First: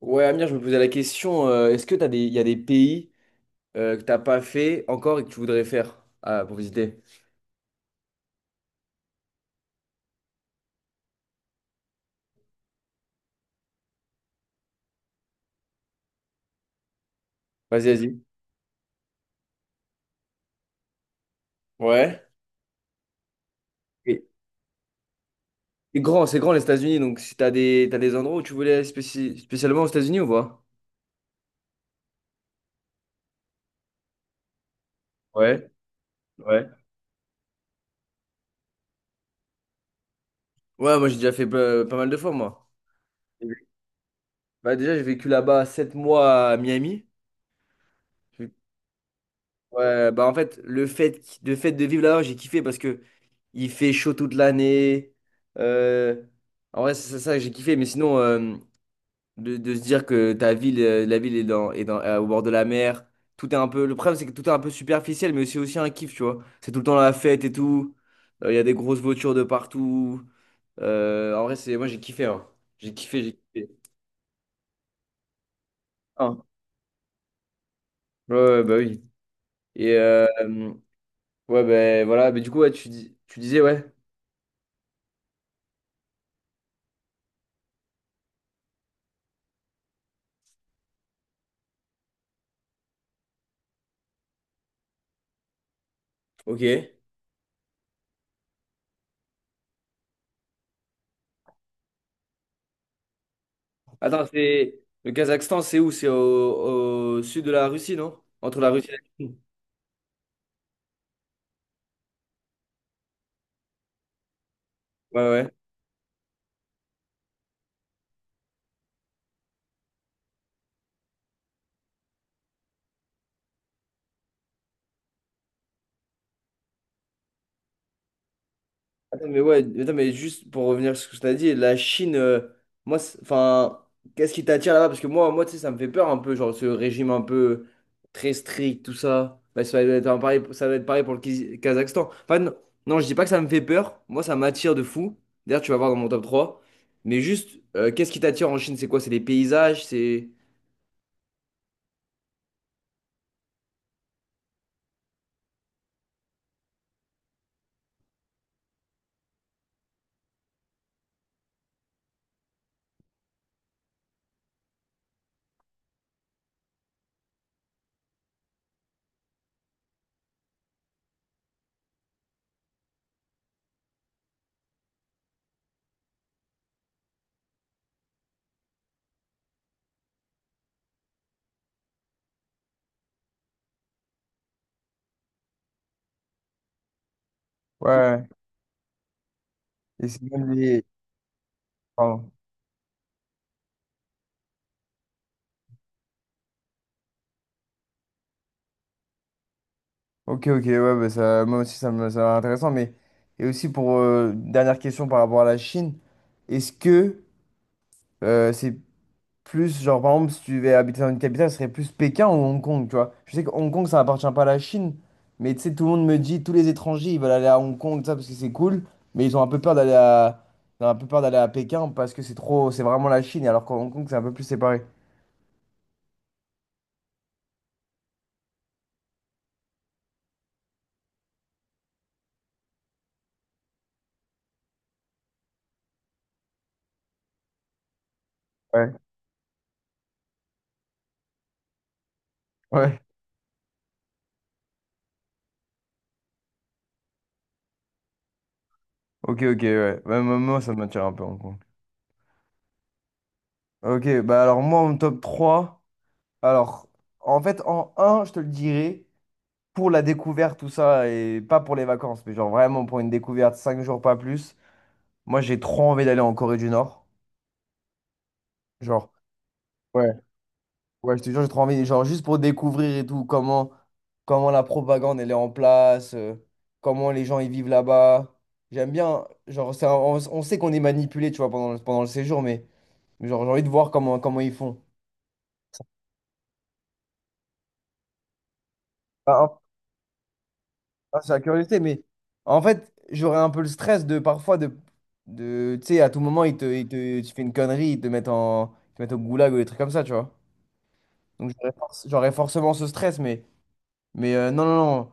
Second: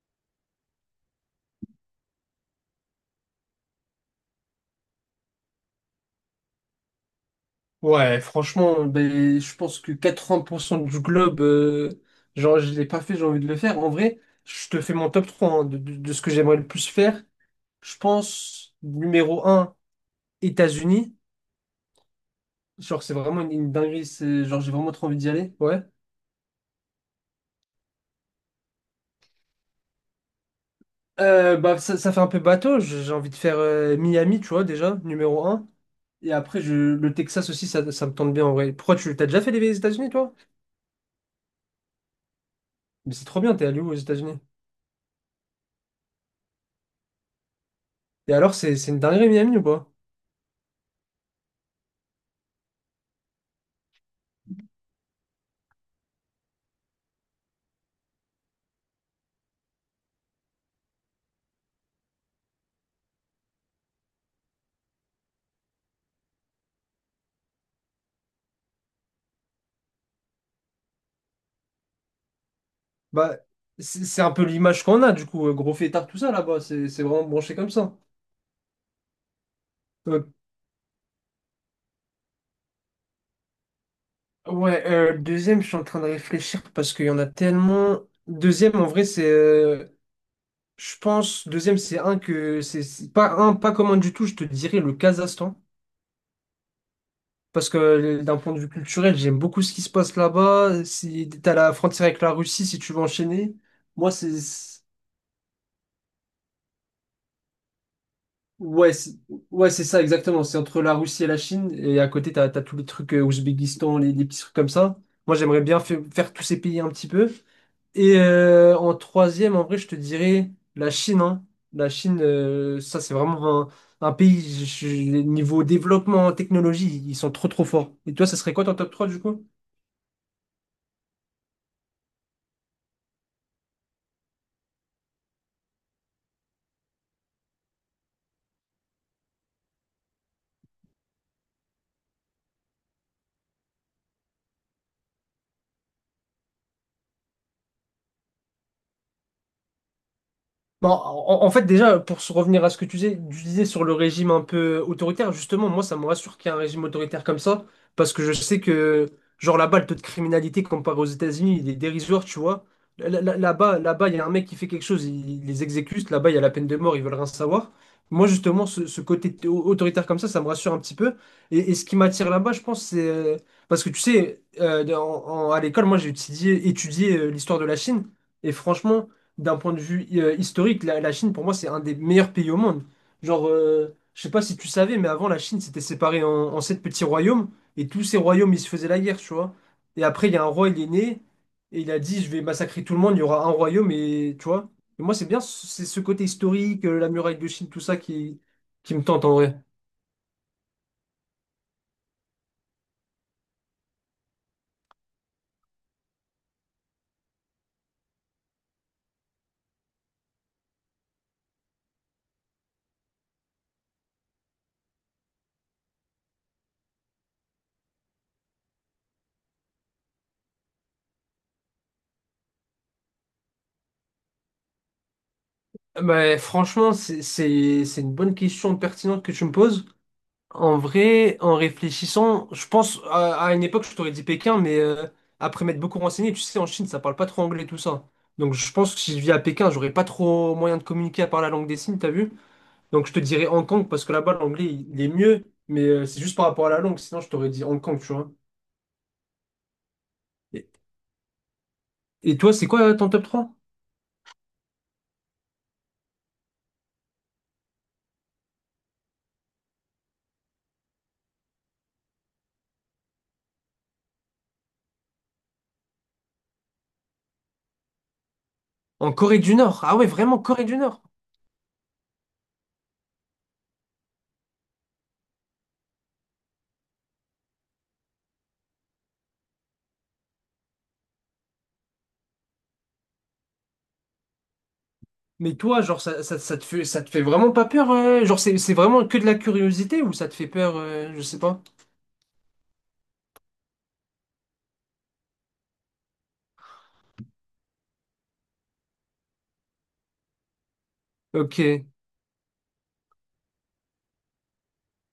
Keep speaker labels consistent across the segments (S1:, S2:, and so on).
S1: Ouais, Amir, je me posais la question, est-ce que il y a des pays que t'as pas fait encore et que tu voudrais faire pour visiter?
S2: Ouais, franchement, ben, je pense que 80% du globe, genre, je l'ai pas fait, j'ai envie de le faire. En vrai, je te fais mon top 3 hein, de ce que j'aimerais le plus faire.
S1: Vas-y,
S2: Je
S1: vas-y.
S2: pense, numéro un, États-Unis.
S1: Ouais.
S2: Genre, c'est vraiment une dinguerie,
S1: Et,
S2: genre, j'ai vraiment trop envie d'y aller. Ouais.
S1: et grand, c'est grand les États-Unis, donc si t'as des endroits où tu voulais aller spécialement aux États-Unis ou pas?
S2: Bah, ça fait un peu bateau, j'ai envie de faire Miami, tu vois, déjà, numéro un.
S1: Ouais,
S2: Et après,
S1: ouais.
S2: le Texas aussi, ça me tente bien en vrai. Pourquoi tu t'as déjà fait les États-Unis, toi?
S1: Ouais, moi j'ai déjà fait pas mal de fois, moi.
S2: Mais c'est trop bien, t'es allé où aux États-Unis?
S1: Bah, déjà, j'ai vécu là-bas 7 mois à Miami.
S2: Et
S1: J'ai-
S2: alors, c'est une dinguerie, Miami ou pas?
S1: Ouais, bah en fait, le fait de vivre là-bas, j'ai kiffé parce que il fait chaud toute l'année. Euh, En vrai, c'est ça que j'ai kiffé, mais sinon, de se dire que ta ville, la ville est dans, au bord de la mer. Tout est un peu, Le problème, c'est que tout est un peu superficiel, mais c'est aussi un kiff, tu vois. C'est tout le temps la fête et tout. Il y a des grosses voitures de partout. En vrai, c'est, moi, j'ai kiffé, hein. J'ai kiffé, j'ai
S2: Bah,
S1: kiffé.
S2: c'est un peu l'image qu'on a, du coup, gros fêtard, tout ça
S1: Ah.
S2: là-bas, c'est vraiment branché comme ça.
S1: Ouais, ouais, bah oui. Et
S2: Euh,
S1: ouais, ben voilà. Mais du coup, ouais, tu disais, ouais.
S2: ouais, deuxième, je suis en train de réfléchir parce qu'il y en a tellement. Deuxième, en vrai, c'est. Je pense, deuxième, c'est un que. C'est pas un, pas commun du tout, je te dirais le Kazakhstan.
S1: Ok.
S2: Parce que d'un point de vue culturel, j'aime beaucoup ce qui se passe là-bas. Si t'as la frontière avec la Russie, si tu veux enchaîner. Moi,
S1: Attends,
S2: c'est.
S1: c'est le Kazakhstan, c'est où? C'est au sud de la Russie, non? Entre la Russie et
S2: Ouais,
S1: la Chine.
S2: c'est ça, exactement. C'est entre la Russie et la Chine. Et à côté, t'as tous les trucs Ouzbékistan, les petits trucs comme ça.
S1: Ouais,
S2: Moi,
S1: ouais.
S2: j'aimerais bien faire tous ces pays un petit peu. Et en troisième, en vrai, je te dirais la Chine, hein. La Chine, ça, c'est vraiment un pays, niveau développement, technologie, ils sont trop forts. Et toi, ça serait quoi ton top 3 du
S1: Attends, mais
S2: coup?
S1: ouais, attends, mais juste pour revenir sur ce que tu as dit, la Chine, moi, enfin, qu'est-ce qui t'attire là-bas? Parce que moi, tu sais, ça me fait peur un peu, genre ce régime un peu très strict, tout ça. Bah, ça va être un pareil, ça va être pareil pour le Kazakhstan. Enfin, non, non, je dis pas que ça me fait peur. Moi, ça m'attire de fou. D'ailleurs, tu vas voir dans mon top trois. Mais juste, qu'est-ce qui t'attire en Chine? C'est quoi? C'est les paysages? C'est.
S2: Bon, en fait, déjà, pour se revenir à ce que tu disais sur le régime un peu autoritaire, justement, moi, ça me rassure qu'il y ait un régime autoritaire comme ça, parce que je sais que, genre, là-bas, le taux de criminalité comparé aux États-Unis, il est dérisoire, tu vois. Là-bas, il y a un mec qui fait quelque chose, il les exécute. Là-bas, il y a la peine de mort, ils veulent rien savoir. Moi, justement, ce côté autoritaire comme ça me rassure un petit peu. Et ce qui m'attire là-bas, je pense, parce que, tu sais, à l'école, moi, étudié l'histoire de la Chine, et franchement d'un point de vue historique, la Chine, pour moi, c'est un des meilleurs pays au monde. Genre, je sais pas si tu savais, mais avant, la Chine s'était séparée en sept petits royaumes, et tous ces
S1: Ouais.
S2: royaumes, ils se faisaient la guerre, tu vois. Et
S1: Et c'est
S2: après, il y a un
S1: même
S2: roi, il
S1: les...
S2: est né, et il a dit,
S1: Pardon.
S2: je vais massacrer tout le monde, il y aura un royaume, et tu vois. Et moi, c'est bien, c'est ce côté historique, la muraille de Chine, qui me tente en vrai.
S1: Ok, ok, ouais, bah ça, moi aussi ça m'a l'air intéressant, mais et aussi pour une dernière question par rapport à la Chine, est-ce que c'est plus genre par exemple si tu devais habiter dans une capitale, ce serait plus Pékin ou Hong Kong, tu vois? Je sais que Hong Kong ça appartient pas à la Chine, mais tu sais tout le monde me dit tous les étrangers ils veulent aller à Hong Kong tout ça parce que c'est cool, mais ils ont un peu peur d'aller à Pékin parce que c'est trop c'est vraiment la Chine alors qu'en Hong Kong c'est un peu plus séparé.
S2: Mais franchement, c'est une bonne question pertinente que tu me poses. En vrai, en réfléchissant, je pense à une époque, je t'aurais dit Pékin, mais après m'être beaucoup renseigné, tu sais, en Chine, ça parle pas trop anglais, tout ça. Donc je
S1: Ouais,
S2: pense que si je vis à Pékin, j'aurais pas trop moyen de communiquer à part la langue des signes, t'as vu?
S1: ouais.
S2: Donc je te dirais Hong Kong, parce que là-bas, l'anglais, il est mieux, mais c'est juste par rapport à la langue, sinon je t'aurais dit Hong Kong, tu vois.
S1: Ok, ok, ouais. Ouais, moi,
S2: Et,
S1: ça m'attire un peu Hong Kong.
S2: et toi, c'est quoi ton top 3?
S1: Ok, bah alors moi en top trois. Alors, en fait, en un, je te le dirais, pour la découverte, tout ça, et pas pour les vacances, mais genre vraiment pour une découverte, 5 jours, pas plus. Moi, j'ai trop envie d'aller en Corée du Nord. Genre,
S2: En Corée du Nord. Ah ouais,
S1: ouais,
S2: vraiment, Corée du Nord.
S1: ouais, je te jure, j'ai trop envie, genre juste pour découvrir et tout, comment la propagande, elle est en place, comment les gens, ils vivent là-bas. J'aime bien, genre, on sait qu'on est manipulé, tu vois, pendant le séjour, mais genre, j'ai envie de voir comment ils font.
S2: Mais toi, genre, ça te fait vraiment pas peur? Euh, genre, c'est vraiment que de la curiosité ou ça te fait peur? Euh,
S1: Ah,
S2: je
S1: c'est
S2: sais
S1: la
S2: pas.
S1: curiosité, mais en fait, j'aurais un peu le stress de parfois de tu sais, à tout moment, ils te, tu fais une connerie, ils te mettent au goulag ou des trucs comme ça, tu vois. Donc
S2: Ok.
S1: j'aurais forcément ce stress, mais, non, non, non,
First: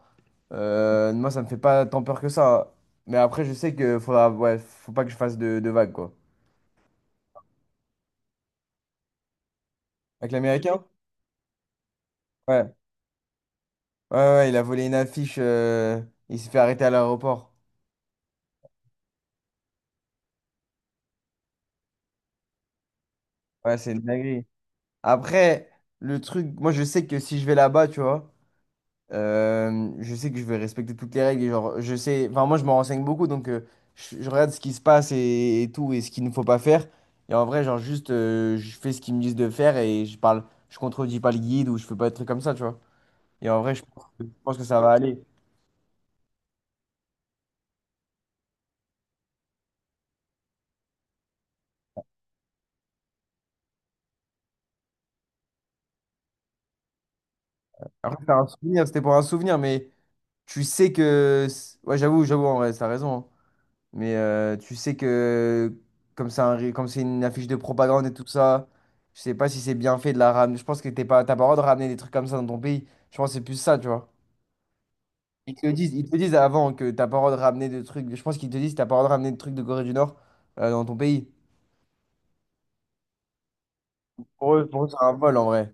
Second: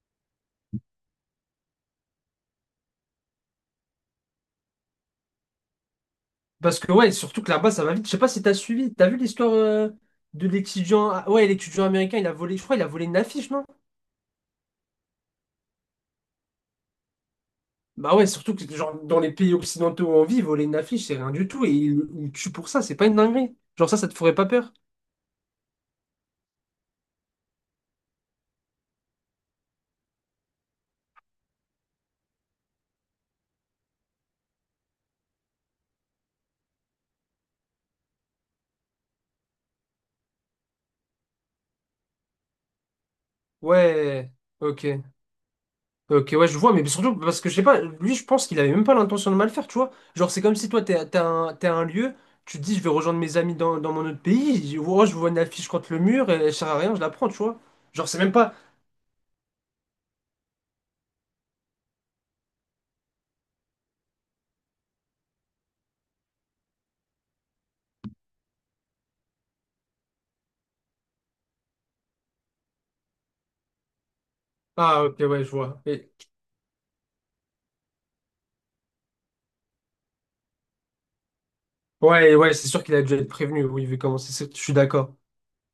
S1: Moi, ça me fait pas tant peur que ça. Mais après, je sais que faudra, ouais, faut pas que je fasse de vagues, quoi.
S2: Parce que ouais, surtout que là-bas, ça va vite. Je sais pas si t'as suivi. T'as vu l'histoire
S1: Avec
S2: de
S1: l'Américain?
S2: l'étudiant. Ah, ouais, l'étudiant américain, il a volé, je
S1: Ouais.
S2: crois, il a volé une affiche, non?
S1: Ouais, ouais, ouais, il a volé une affiche, il s'est fait arrêter à l'aéroport.
S2: Bah ouais, surtout que genre dans les pays occidentaux où on vit, voler une affiche, c'est rien du tout. Et il tue pour ça, c'est pas une dinguerie.
S1: Ouais,
S2: Genre
S1: c'est
S2: ça,
S1: une
S2: ça te ferait
S1: dinguerie.
S2: pas peur.
S1: Après, le truc, moi, je sais que si je vais là-bas, tu vois. Euh, je sais que je vais respecter toutes les règles. Et genre, je sais, enfin, moi, je me renseigne beaucoup, donc je regarde ce qui se passe et tout, et ce qu'il ne faut pas faire. Et en vrai, genre, juste, je fais ce qu'ils me disent de faire et je parle, je contredis pas le guide ou je fais pas des trucs comme ça, tu vois. Et en vrai, je
S2: Ouais,
S1: pense que ça
S2: ok.
S1: va aller.
S2: Ok, ouais, je vois, mais surtout parce que je sais pas, lui, je pense qu'il avait même pas l'intention de mal faire, tu vois. Genre, c'est comme si toi, t'es à un lieu, tu te dis, je vais rejoindre mes amis dans mon autre pays, je vois une affiche contre le mur, et elle sert à rien, je la prends, tu vois. Genre,
S1: Après,
S2: c'est
S1: c'est
S2: même
S1: un
S2: pas.
S1: souvenir, c'était pour un souvenir, mais tu sais que. C'est- ouais, j'avoue, j'avoue, en vrai, t'as raison, hein. Mais tu sais que comme c'est une affiche de propagande et tout ça, je sais pas si c'est bien fait de la ramener. Je pense que t'as pas le droit de ramener des trucs comme ça dans ton pays. Je pense que c'est plus ça, tu vois.
S2: Ah, ok, ouais, je
S1: Ils te le
S2: vois.
S1: disent, ils te
S2: Et-
S1: le disent avant que t'as pas le droit de ramener des trucs. Je pense qu'ils te disent que t'as pas le droit de ramener des trucs de Corée du Nord dans ton pays.
S2: Ouais, ouais, c'est sûr qu'il a déjà été prévenu, oui, vu comment je suis
S1: Pour eux, c'est un
S2: d'accord.
S1: vol en vrai.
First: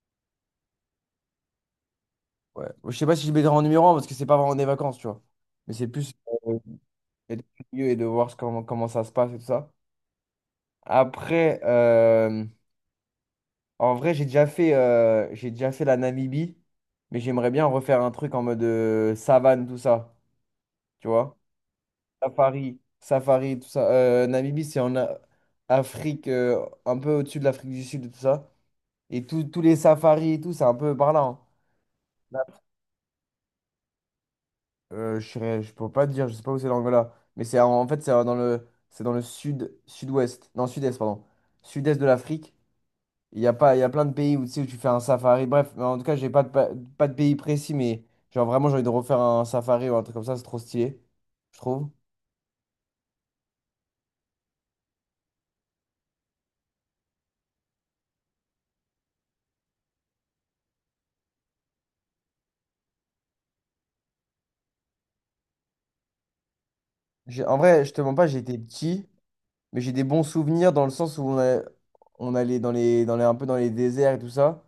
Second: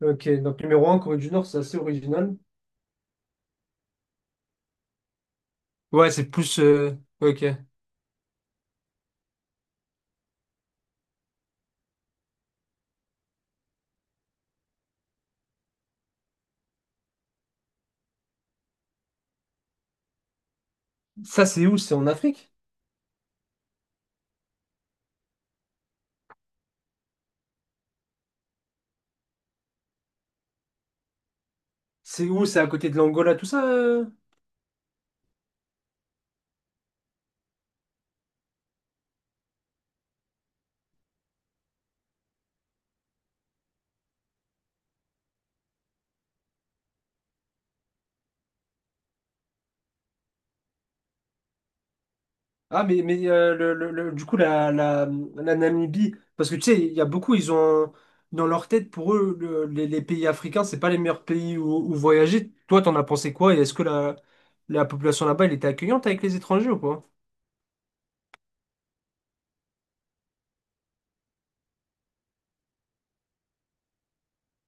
S2: Ok, donc numéro un Corée du Nord, c'est assez original.
S1: Ouais. Je sais pas si je le mettrai en numéro un parce que c'est pas vraiment des vacances, tu vois. Mais c'est
S2: Ouais,
S1: plus
S2: c'est
S1: euh,
S2: plus. Euh,
S1: d'être
S2: ok.
S1: curieux et de voir comment ça se passe et tout ça. Après, en vrai, j'ai déjà fait la Namibie, mais j'aimerais bien refaire un truc en mode savane, tout ça. Tu vois?
S2: Ça, c'est où? C'est en Afrique?
S1: Safari, safari, tout ça. Namibie, c'est en Afrique, un peu au-dessus de l'Afrique du Sud, et tout ça. Et tous les safaris et tout, c'est un peu par là, hein.
S2: C'est
S1: Là,
S2: où? C'est à côté de l'Angola, tout ça? Euh?
S1: je peux pas te dire, je sais pas où c'est l'Angola. Mais c'est en fait, c'est c'est dans le sud, sud-ouest. Non, sud-est, pardon. Sud-est de l'Afrique. Il y a pas, il y a plein de pays où, tu sais, où tu fais un safari. Bref, mais en tout cas, j'ai pas de pays précis, mais genre vraiment, j'ai envie de refaire un safari ou un truc comme ça, c'est trop stylé, je trouve.
S2: Ah, mais du coup, la Namibie, parce que tu sais, il y a beaucoup, ils ont dans leur tête, pour eux, les pays africains, c'est pas les meilleurs pays où voyager. Toi, t'en as pensé quoi? Et est-ce que la population là-bas, elle était accueillante avec les étrangers ou pas?
S1: En vrai, je te mens pas, j'étais petit, mais j'ai des bons souvenirs dans le sens où on allait un peu dans les déserts et tout ça,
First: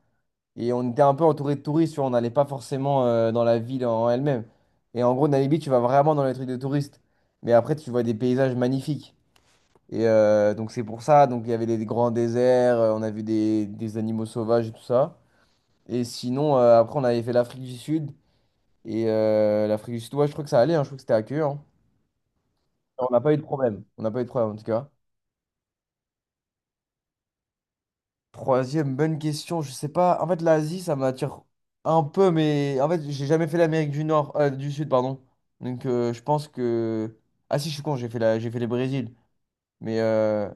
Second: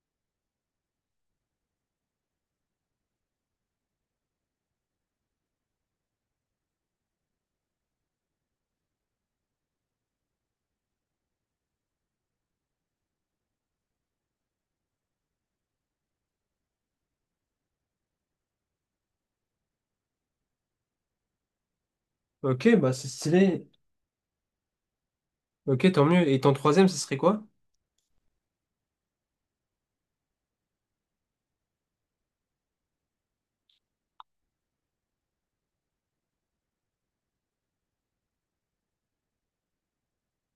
S1: et on était un peu entouré de touristes, tu vois, on n'allait pas forcément dans la ville en elle-même. Et en gros, Namibi, tu vas vraiment dans les trucs de touristes, mais après, tu vois des paysages magnifiques. Et donc c'est pour ça, donc il y avait des grands déserts, on a vu des animaux sauvages et tout ça. Et sinon, après, on avait fait l'Afrique du Sud. Et l'Afrique du Sud, ouais, je crois que ça allait, hein, je crois que c'était accueillant.
S2: Ok, bah
S1: Hein.
S2: c'est
S1: On n'a pas eu de
S2: stylé.
S1: problème. On n'a pas eu de problème en tout cas.
S2: Ok, tant mieux. Et ton troisième, ce serait quoi?
S1: Troisième, bonne question. Je sais pas. En fait, l'Asie, ça m'attire un peu, mais en fait, j'ai jamais fait l'Amérique du Nord, du Sud, pardon. Donc je pense que. Ah si, je suis con, j'ai fait le Brésil. Mais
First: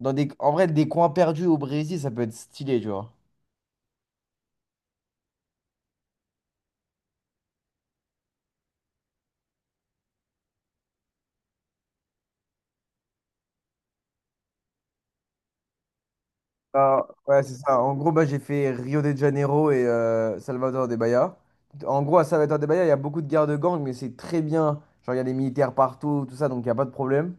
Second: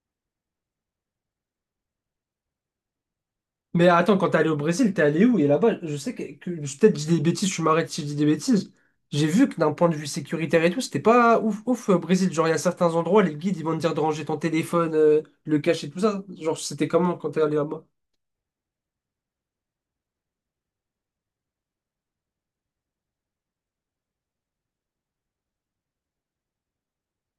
S1: en vrai, des coins perdus au Brésil, ça peut être stylé, tu vois.
S2: Mais attends, quand t'es allé au Brésil, t'es allé où? Et là-bas, je sais peut-être que je dis des bêtises, tu m'arrêtes si je dis des bêtises. J'ai vu que d'un point de vue sécuritaire et tout, c'était pas ouf ouf au Brésil. Genre, il y a certains endroits, les guides, ils vont te dire de ranger ton téléphone, le cacher, tout ça. Genre, c'était
S1: Ah,
S2: comment quand
S1: ouais,
S2: t'es
S1: c'est
S2: allé
S1: ça.
S2: là-bas?
S1: En gros, bah, j'ai fait Rio de Janeiro et Salvador de Bahia. En gros, à Salvador de Bahia, il y a beaucoup de guerres de gangs, mais c'est très bien. Genre, il y a des militaires partout, tout ça, donc il n'y a pas de problème.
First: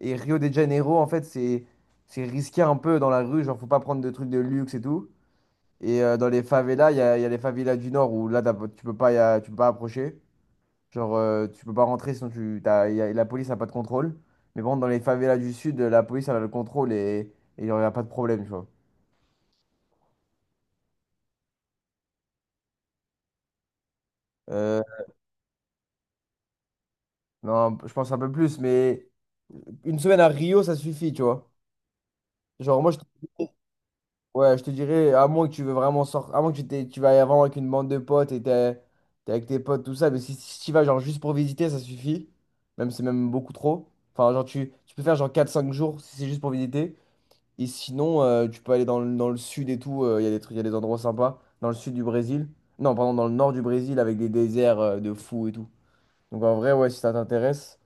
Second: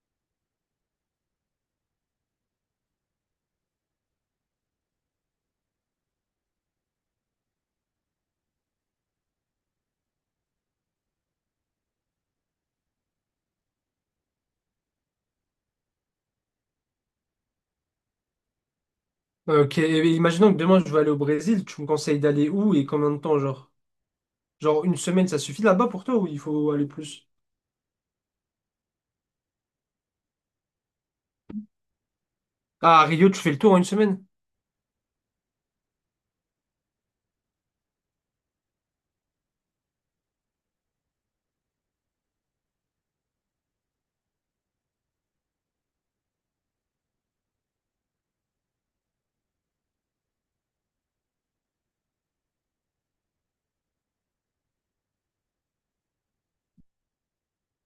S1: Et Rio de Janeiro, en fait, c'est risqué un peu dans la rue. Genre, faut pas prendre de trucs de luxe et tout. Et dans les favelas, il y a les favelas du Nord où là, t'as pas- tu peux pas, tu peux pas approcher. Genre, tu peux pas rentrer sinon tu, t'as- y a- la police n'a pas de contrôle. Mais bon, dans les favelas du Sud, la police, elle a le contrôle et il n'y a pas de problème, tu vois.
S2: Ok, et imaginons que demain je veux aller au Brésil, tu me conseilles d'aller où et combien de temps, genre?
S1: Euh,
S2: Genre une semaine, ça suffit là-bas pour toi ou il faut aller plus?
S1: Non, je pense un peu plus, mais une semaine à Rio, ça suffit, tu vois. Genre, moi,
S2: Ah, à Rio, tu fais le tour en une semaine?
S1: ouais, je te dirais, à moins que tu veux vraiment sortir, à moins que tu vas vraiment avec une bande de potes et t'es avec tes potes, tout ça, mais si tu y vas, genre, juste pour visiter, ça suffit. Même, si c'est même beaucoup trop. Enfin, genre, tu peux faire, genre, 4 5 jours si c'est juste pour visiter. Et sinon, tu peux aller dans le sud et tout, il y a des trucs, il y a des endroits sympas. Dans le sud du Brésil. Non, pardon, dans le nord du Brésil avec des déserts de fous et tout. Donc, en vrai, ouais, si ça t'intéresse.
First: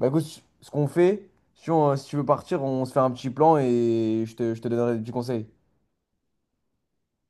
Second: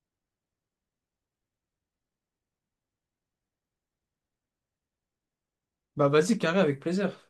S1: Bah écoute, ce qu'on fait, si tu veux partir, on se fait un petit plan et je te donnerai des petits conseils.
S2: Bah vas-y, carré, avec plaisir.